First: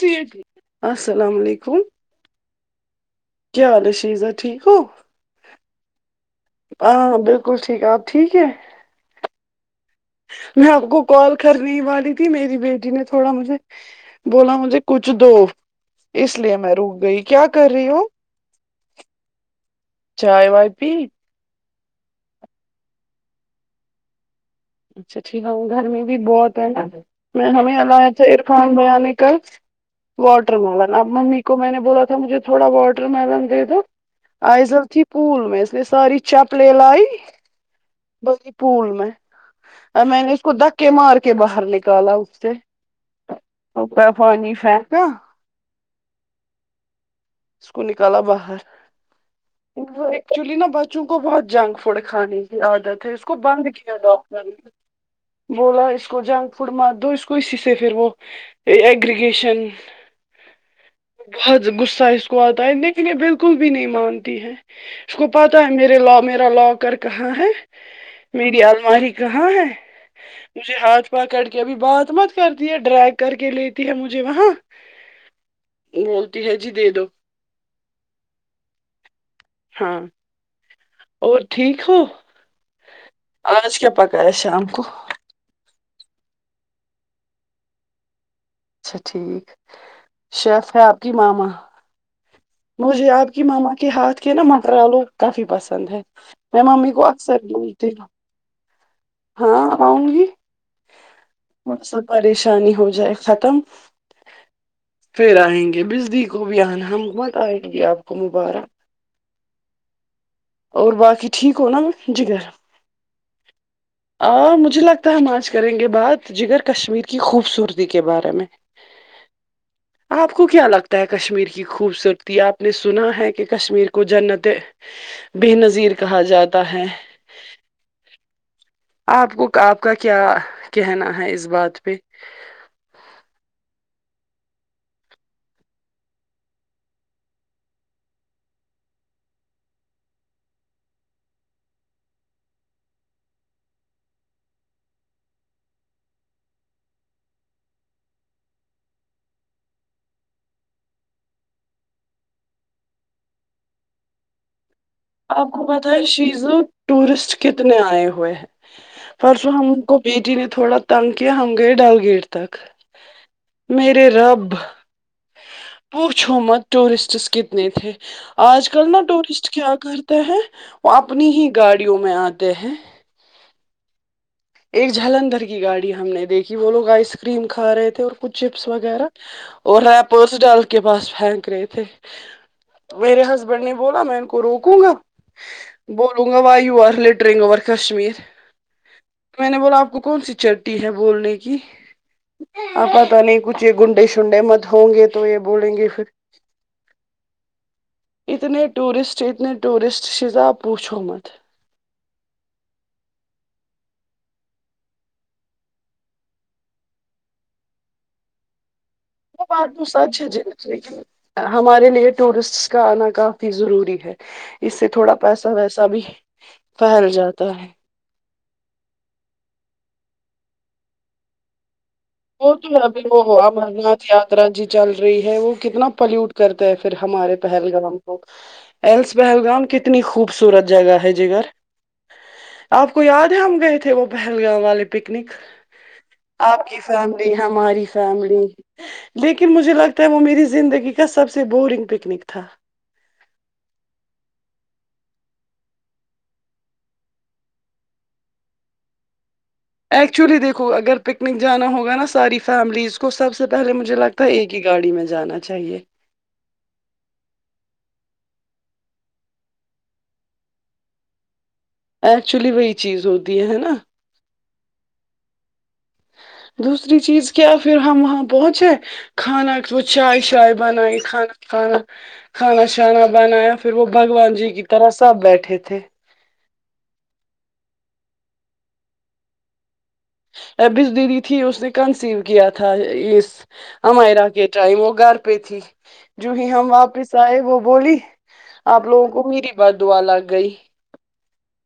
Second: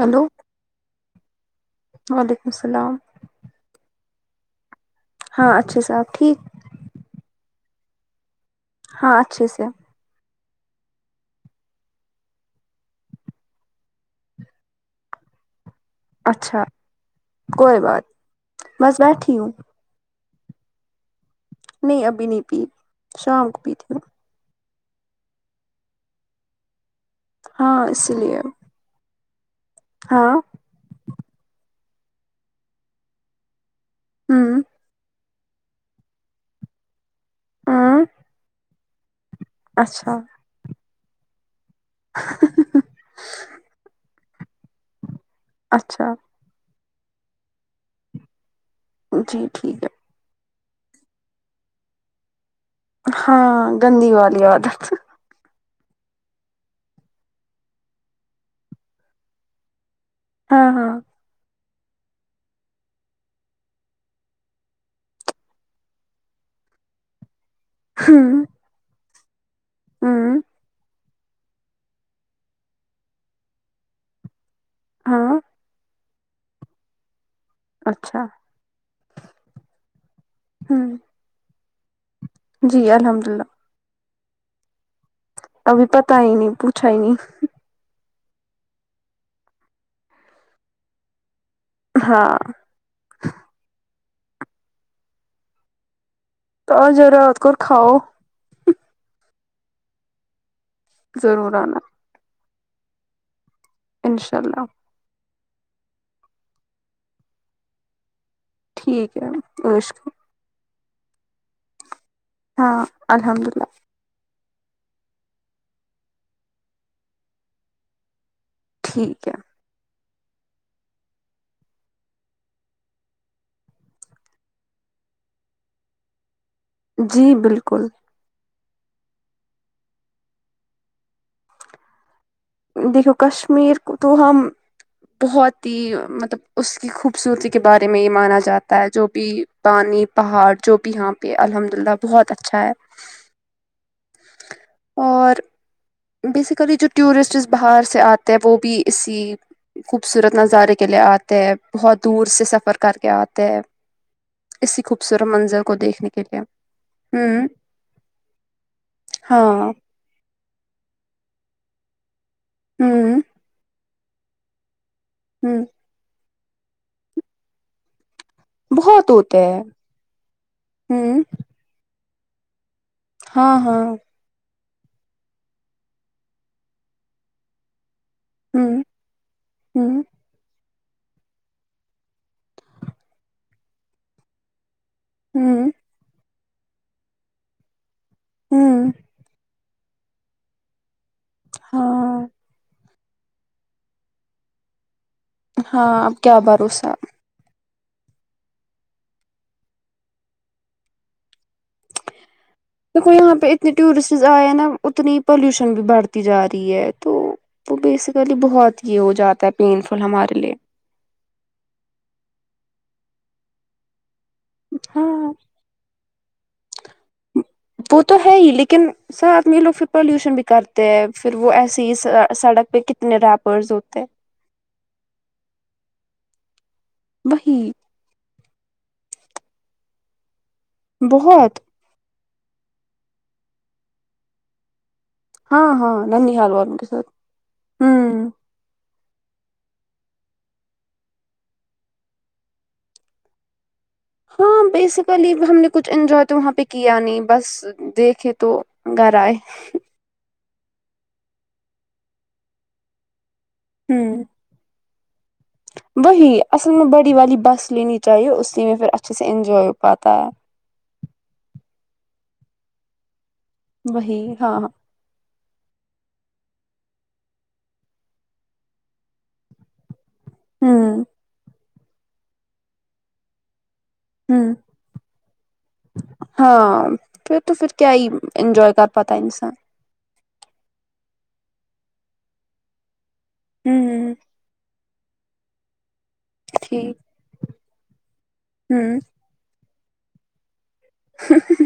hello السلام علیکم وعلیکم السلام کیا حال ہے شیزہ ٹھیک ہو ہاں اچھے سب ٹھیک ہاں بالکل ٹھیک آپ ٹھیک ہے ہاں اچھے سے میں آپ کو کال کر نےہں والی تھی میری بیٹی نے تھوڑا مجھے بولا مجھے کچھ دو اس لیے اچھا میں رک گئی کیا کر کوئی رہی ہو بات بس بیٹھی ہوں چائے وائے پی نہیں ابھی نہیں پی شام کو پی تھی اچھا ٹھیک ہے ہوں گھر میں بھی بہت ہے میں ہاں ہمیں اسی لیے عرفان [unintelligible] ہاں واٹر ملن اب ممی کو میں نے بولا تھا مجھے تھوڑا واٹر ملن دے دو ہوں آئیز ت پول میں اس نے ساری چپلیں لائی ہوں بڑی پول میں ا اچھا میں نے اس کو دھکے مار کے باہر نکالا اسے پانی پھیکنا اچھا اسکو نکالا باہر جی ٹھیک ہے ایکچولی نا بچوں کو بہت جنک فوڈ کھانے کی عادت ہے اس کو بند ہاں کیا گندی ڈاکٹر والی نے عادت بولا اس کو جنک فوڈ مت دو اس کو اسی سے پھر وہ ایگریگیشن ہاں ہاں بہت غصہ اس کو آتا ہے لیکن یہ بالکل بھی نہیں مانتی ہے اس کو پتاہ ہے میرے لا میرا لاکر کہاں ہے ہوں میری الماری کہاں ہے ہوں مجھے ہاتھ پکڑ کے بھی بہت مت کرتی ہے ڈرگ کر کے لیتی ہے مجھے وہاں ہاں بولتی ہے جی دے دو اچھا ہاں ہوں اور ٹھیک ہو جی الحمد للہ آج کیا پکایا شام کو ابھی پتا ہی نہیں پوچھا ہی نہیں اچھا ٹھیک شیف ہے آپ کی ماما ہاں مجھے آپ کی ماما کے ہاتھ کے نا مٹر آلو کافی پسند ہے میں تو آ مممی کو ضرورت اکثر بولتی کھاؤ ہاں آؤں گی ضرور آنا سب پریشانی ہو جائے ختم انشاء اللہ پھر آئیں گے [unintelligible] آئیں گی آپ کو مبارک ٹھیک ہے عیش کر اور باقی ٹھیک ہونا جگر ہاں الحمد للہ آ مجھے لگتا ہے ہم آج کریں گے بات جگر کشمیر کی خوبصورتی کے بارے میں ٹھیک ہے آپ کو کیا لگتا ہے کشمیر کی خوبصورتی آپ نے سنا ہے کہ کشمیر کو جنت ببے نظیر کہا جاتا ہے جی بالکل آپ کو کا آپ کیا کہنا ہے اس بات پہ دیکھو کشمیر کو تو ہم بہت ہی مطلب اس کی خوبصورتی کے بارے میں یہ مانا جاتا ہے جو بھی پانی پہاڑ جو بھی یہاں پہ الحمد للہ بہت اچھا ہے اور بیسیکلی جو ٹورسٹ جس باہر سے آتے ہیں وہ بھی اسی خوبصورت نظارے کے لیے آتے ہے بہت دور سے سفر کر کے آتے ہیں اسی خوبصورت آپ منظر کو پتہ ہے دیکھنے کے لیے شیزہ ٹورسٹ ہوں کتنے آئے ہوئے ہیں پرسوں ہاں ہم کو بیٹی نے تھوڑا تنگ کیا ہم گئے ڈل لیک تک ہوں میرے رب ہوں پوچھو مت ٹورسٹس کتنے تھے آج کل نا بہت ہوتے ٹورسٹ ہیں کیا کرتے ہیں وہ ہوں اپنی ہی گاڑیوں میں آتے ہیں ہاں ہاں ایک جالندھر کی گاڑی ہم نے دیکھی وہ لوگ آئس کریم کھا رہے تھے اور کچھ چپس ہوں وغیرہ اور ہوں رایپ ڈل کے پاس پھینک رہے تھے میرے ہسبینڈ نے بولا میں ان کو روکوں گا ہوں بولوں گا why you are littering over Kashmir ہاں میں نے بولا آپ کو کون سی چٹی ہے بولنے کی ہاں آپ پتا نہیں کچھ یہ گنڈے شنڈے مت ہوں گے تو یہ بولیں گے پھر ہاں اب کیا بھروسہ اتنے ٹورسٹ اتنے ٹورسٹ شیزہ پوچھو مت دیکھو یہاں پہ اتنے ٹورسٹسس آئے ہے نا اتنی پالوشن بھی بڑھتی جا رہی ہے تو وہ بیسیکلی بہت ہی ہو جاتا ہے پین فل ہمارے لیے [unintelligible] ہمارے لیے ٹورسٹس کا آنا کافی ضروری ہے اس سے تھوڑا ہاں پیسہ ویسا بھی پھیل جاتا ہے وہ تو ہے ہی لیکن سب آدمی لوگ پھر پالوشن بھی کرتے ہیں پھر وہ ایسی ہی وہ جو سڑک پہ ہے ابھی کتنے وہ امر ریپرز ناتھ ہوتے یاترا جو جی چل رہی ہے وہ کتنا پلیوٹ کرتا ہے پھر ہمارے وہی پہلگام ایلس پہلگام کتنی خوبصورت جگہ ہے جگر بہت آپ کو یاد ہے ہم گئے تھے وہ پہلگام والے پکنک ہاں ہاں ننیحال آپ والوں کی کے ساتھ فیملی ہماری ہوں فیملی لیکن مجھے لگتا ہے وہ میری زندگی کا سب سے بورنگ پکنک تھا ہاں بیسیکلی ہم نے کچھ انجوائے تو وہاں پہ کیا نہیں بس دیکھے تو گھر آئے ایکچولی دیکھو اگر پکنک جانا ہوگا نا ساری فیملیز کو سب سے پہلے مجھے ہوں لگتا ہے ایک کی گاڑی میں جانا چاہیے وہی اصل میں بڑی والی بس لینی چاہیے اسی میں پھر اچھے سے انجوائے ہو پاتا ہے ایکچولی وہی چیز ہوتی ہے ہے نا وہی ہاں ہاں دوسری چیز کیا پھر ہم وہاں پہنچے کھانا وہ چائے شائے بنائیں ہوں کھانا کھانا کھانا شانا بنائیا پھر وہ بھگوان جی ہوں کی طرح سب بیٹھے تھے ہاں پھر تو پھر کیا ہی انجوائے کر پتہ انسان ابز دیدی تھی اس نے کنسیو کیا تھا اس ہوں امئرا کے ٹائم وہ گھر پئے تھی جو ہی ہم ٹھیک واپس آئے وہ بولی آپ ہوں لوگوں کو میری بد دعا لگ گئی [inaudible]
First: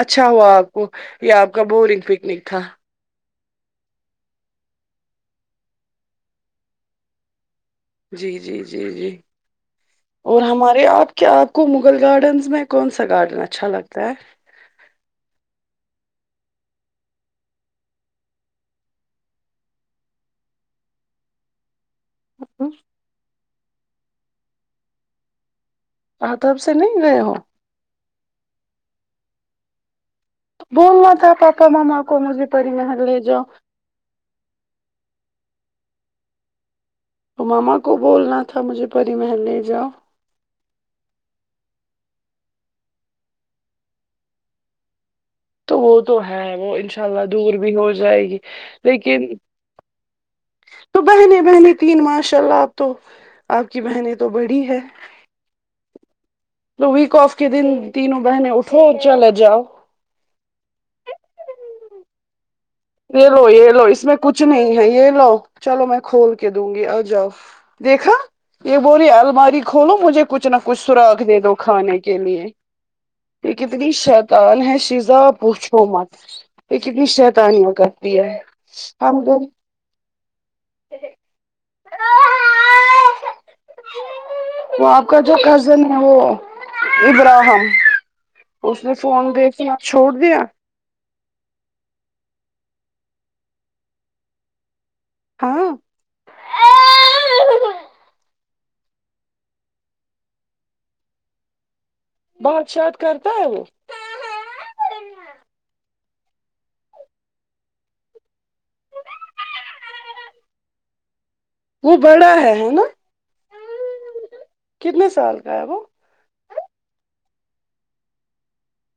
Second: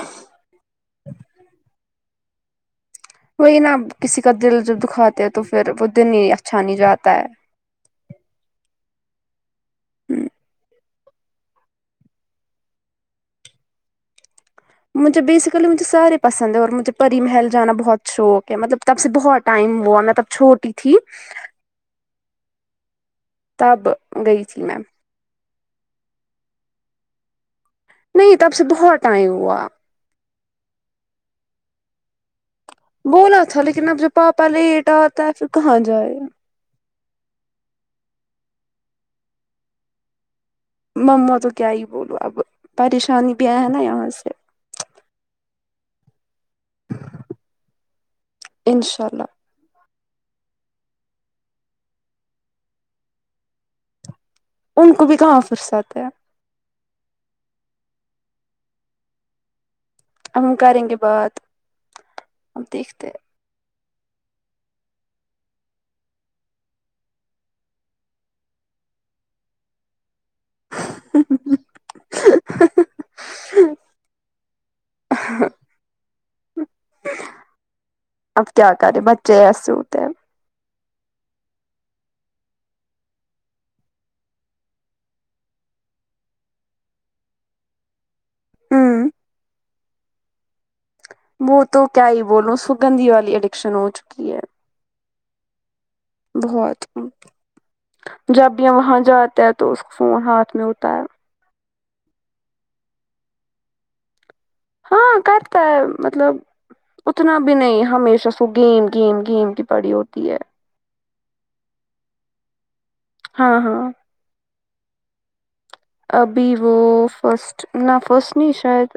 اچھا ہوا آپ کو یہ آپ کا بورنگ پکنک تھا وہی نا کسی کا دل جب دکھاتے ہے تو پھر وہ دن ہی اچھا نہیں جاتا ہے جی جی جی جی اور ہمارے آپ کیا آپ کو مغل گارڈنز میں کون سا گارڈن اچھا لگتا ہے مجھے بیسکلی مجھے سارے پسند ہیں اور مجھے بیسیکلی مجھے سارے پسند ہے اور پری محل جانا بہت شوق ہے مطلب تب سے بہت ٹائم ہوا میں تب چھوٹی تھی ا تب گئی تھی میم آ تب سے نہیں گئے ہو نہیں تب سے بہت ٹائم ہوا بولنا تھا پاپا ماما کو مجھے پری محل لے بولا جاؤ تھا لیکن اب جو پاپا لیٹ آتا ہے پھر کہاں جائے تو ماما کو بولنا تھا مجھے پری محل لے جاؤ مما تو کیا ہی بولو اب پریشانی بھی آیا نا یہاں سے تو وہ تو ہے وہ انشاء اللہ دور بھی ہو جائے گی انشاء لیکن اللہ تو بہنے بہنی تین ماشاء اللہ آپ تو آپ کی بہنیں تو بڑی ہے ان کو بھی کہاں فرست ہیں تو ویک آف کے دن تینوں بہنیں اٹھو چلے جاؤ ہم کرینگے بات ہیں یہ لو یہ لو اس میں کچھ نہیں ہے یہ لو چلو میں کھول کے دوں گی آ جاؤ دیکھا یہ بولی الماری کھولو مجھے کچھ نہ کچھ سراخ دے دو کھانے کے لیے یہ کتنی شیطان ہے شیزاں پوچھو مت یہ کتنی شیطان ہے اب کیا کرے ہم بچے تو ایسے ہوتےہیں وہ آپ کا جو کزن ہے وہ ابراہم اس نے ہوں فون دے کے آپ چھوڑ دیا وہ تو کیا ہی بولو سگندھی والی الیکشن ہو چکی ہے ہاں بہت جب وہاں جاتا ہے تو اس کو فون ہاتھ میں ہوتا ہے بات شات کرتا ہے وہ ہاں کرتا ہے مطلب اتنا بھی نہیں ہمیشہ سو گیم گیم گیم کی پڑی ہوتی ہے وہ بڑا ہے ہے نا ہاں ہاں کتنے سال کا ہے وہ ابھی وہ فسٹ نہ فسٹ نہیں شاید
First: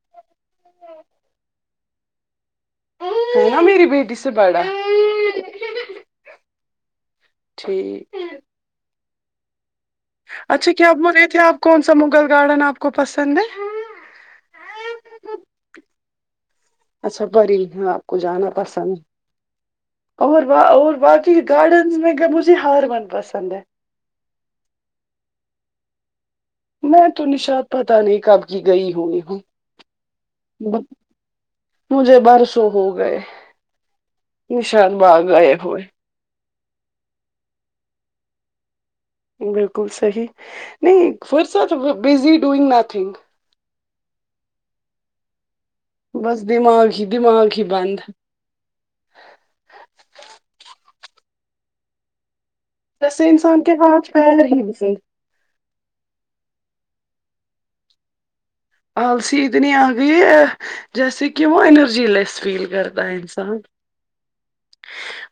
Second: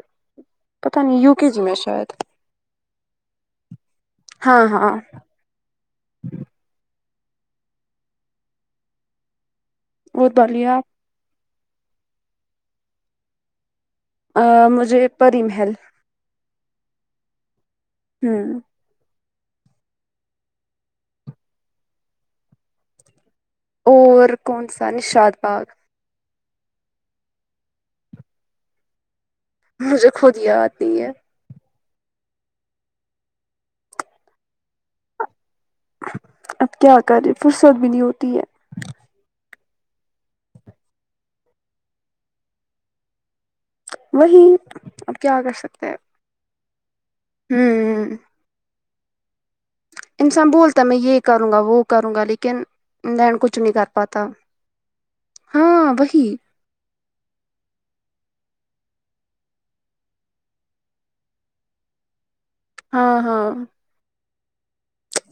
پتہ نہیں یوک جی میں شاید نا میری بیٹی سے بڑا ہاں ہاں ٹھیک وہ بولیے اچھا کیا آپ بول رہے تھے آپ کون سا مغل گارڈن آپ کو پسند ہے مجھے پری محل اچھا پری میں آپ کو جانا ہوں پسند ہے اور با اور باقی گارڈنز میں مجھے ہاروون پسند ہے اور کون سا نشاط باغ میں تو نشااد پتہ نہیں کب کی گئی ہوںی ہوں مجھے خود یاد نہی ہے مجھے برسوں ہو گئے نشان باغ گئے ہوئے اب کیا کرے فرصت بھی نہیں ہوتی ہے بالکل صحیح نہیں فرست بزی ڈوئنگ نتھنگ وہی اب کیا کر سکتے ہیں بس دماغ ہی دماغ ہی بند ہوں انسان بولتا ہے میں یہ کروں گا وہ کروں گا لیکن جیسے لین کچھ انسان کے نہیں کر ہاتھ پاتا پیر ہی بس ہاں وہی آلسی اتنی آ گئی ہے جیسے کہ وہ انرجی لیس فیل کرتا ہے ہاں ہاں انسان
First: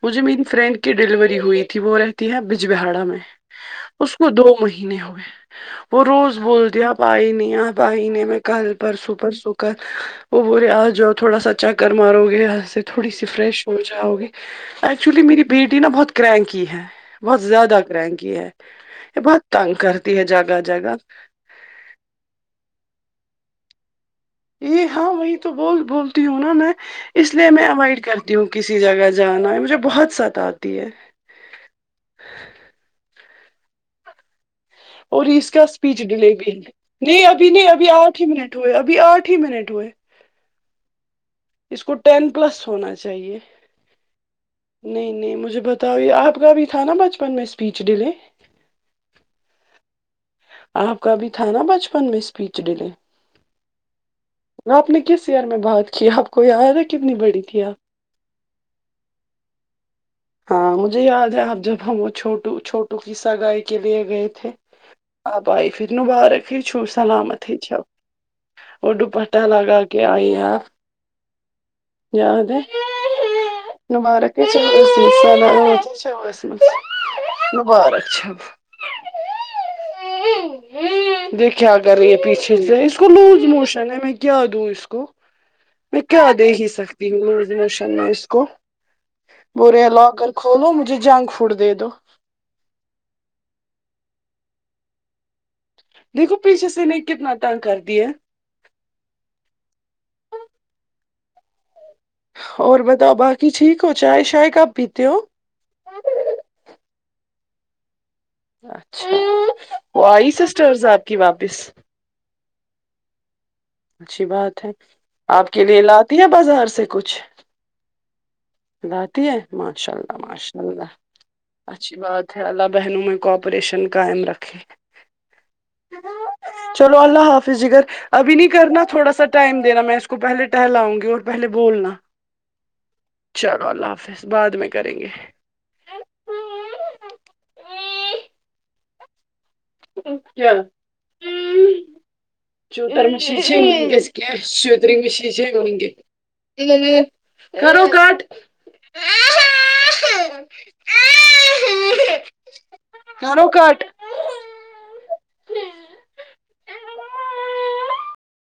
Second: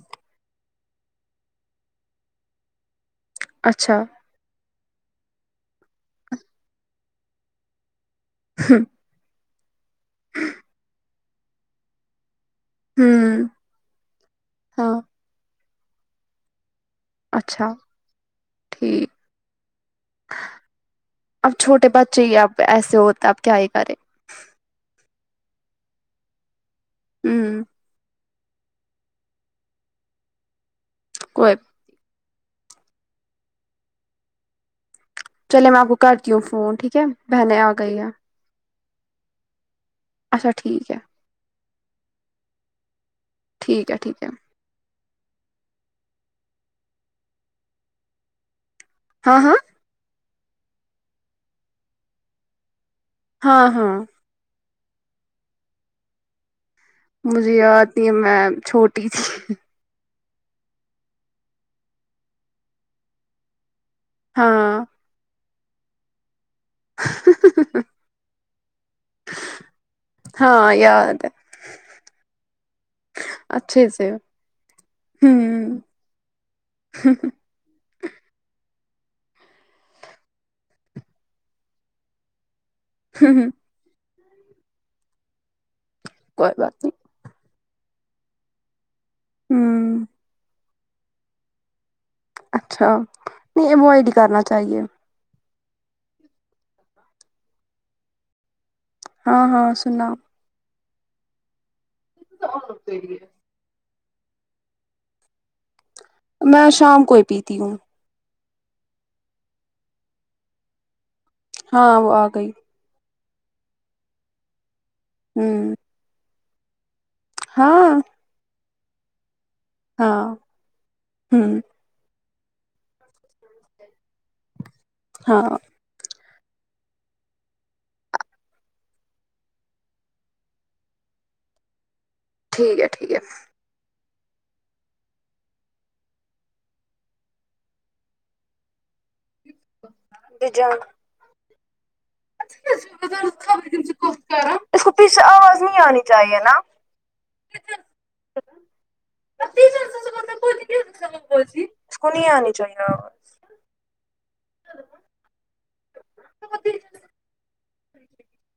مجھے میری فرینڈ کی ڈیلیوری ہوئی تھی وہ رہتی ہے بجبہواڑا میں اچھا وہ دو مہینے ہوئے وہ روز بولتی ہےآپ ائی نہیں آ پ ا ئی نہیں میں کل پرسو پرسو کر وہ بورے آ جاؤ تھوڑا سا چکر مارو گے یہاں سے تھوڑی سی ہوں فریش ہو جاؤ گے ہاں ایکچولی میری بیٹی نا بہت کرا نکی ہے بہت اچھا زیادہ کرا نکی ہے ٹھیک یہ بہت تنگ کرتی ہے جگہ جگہ اب چھوٹے بچے ہی اب ایسے ہوتے اب کیا ہی کریں یہ ہاں وہی تو بول بولتی ہوں نا میں اس لیے ہوں میں اوائڈ کرتی تی ہوں کسی جگہ جانا ہے مجھے بہت ستاتی ہے کوئی اور اس کا چلے میں آپ کو اسپیچ کرتی ڈیلے ہوں پھر فون ٹھیک ہے نہیں ابھی بہنیں نہیں آ ابھی گئی ہے آٹھ ہی منٹ ہوئے ابھی آٹھ ہی منٹ ہوئے اچھا ٹھیک ہے اس کو ٹین پلس ہونا چاہیے ٹھیک ہے ٹھیک ہے نہیں نہیں مجھے بتاؤ یہ آپ کا بھی تھا نا بچپن میں اسپیچ ڈیلے ہاں ہاں آپ کا بھی تھا نا بچپن میں اسپیچ ڈیلے ہاں ہاں آپ نے کس ایئر میں بات کیا آپ کو یاد ہے کی نہیں مجھے یاد نہیں میں چھوٹی تھی ہاں مجھے یاد ہے آپ جب ہم وہ چھوٹو چھوٹو کی سگائی کے لیے گئے تھے ہاں آپ آئی پھر مبارک [unintelligible] وہ ڈوپٹہ لگاکے آئی ہے ہاں یاد ہے یاد ہے [unintelligible] اچھے سے ہوں مبارک چھب دیکھ کیا کر رہی ہے پیچھے سے اس کو لوز ہوں، موشن پتا نہیں میں کیا دوں اس کو میں کیا دی کوئی ہی بات نہیں سکتی ہوں لوزموشن میں اس کو بول رہے ہے ہ لواکر کھولو مجھے جنک فوڈ دے دو اچھا نہیں ایوئیڈ ہی کرنا چاہیے دیکو پیچھ سے نہیں کتنا تنگ کرتی ہے ہاں ہاں سنا اور بتاؤ باقی ٹھیک ہو چائے شائے کب پیتے ہو میں شام کو ہی پیتی ہوں اچھا وہ آئی سسٹرس آپ کی واپس ہاں وہ آگئی اچھی بات ہے آپ ہوں کے لیے لاتی ہے بازار سے کچھ ہاں لاتے ہے ماشاء اللہ ہاں ماشاء اللہ ہوں اچھی بات ہے اللہ بہنوں میں کوپریشن قائم رکھے ہاں چلو اللہ حافظ جگر ابھی نہیں کرنا تھوڑا سا ٹائم دینا میں اس کو پہلے ٹہلاؤں گی اور پہلے بولنا ٹھیک ہے ٹھیک ہے چالو اللہ حافظ بعد میں کریں گے کیا ہے اس کو پیچھے آواز نہیں آنی چاہیے نا [unintelligible] کرو کٹ اسکو نہیں آنی چاہیے اور کرو کٹ [unintelligible]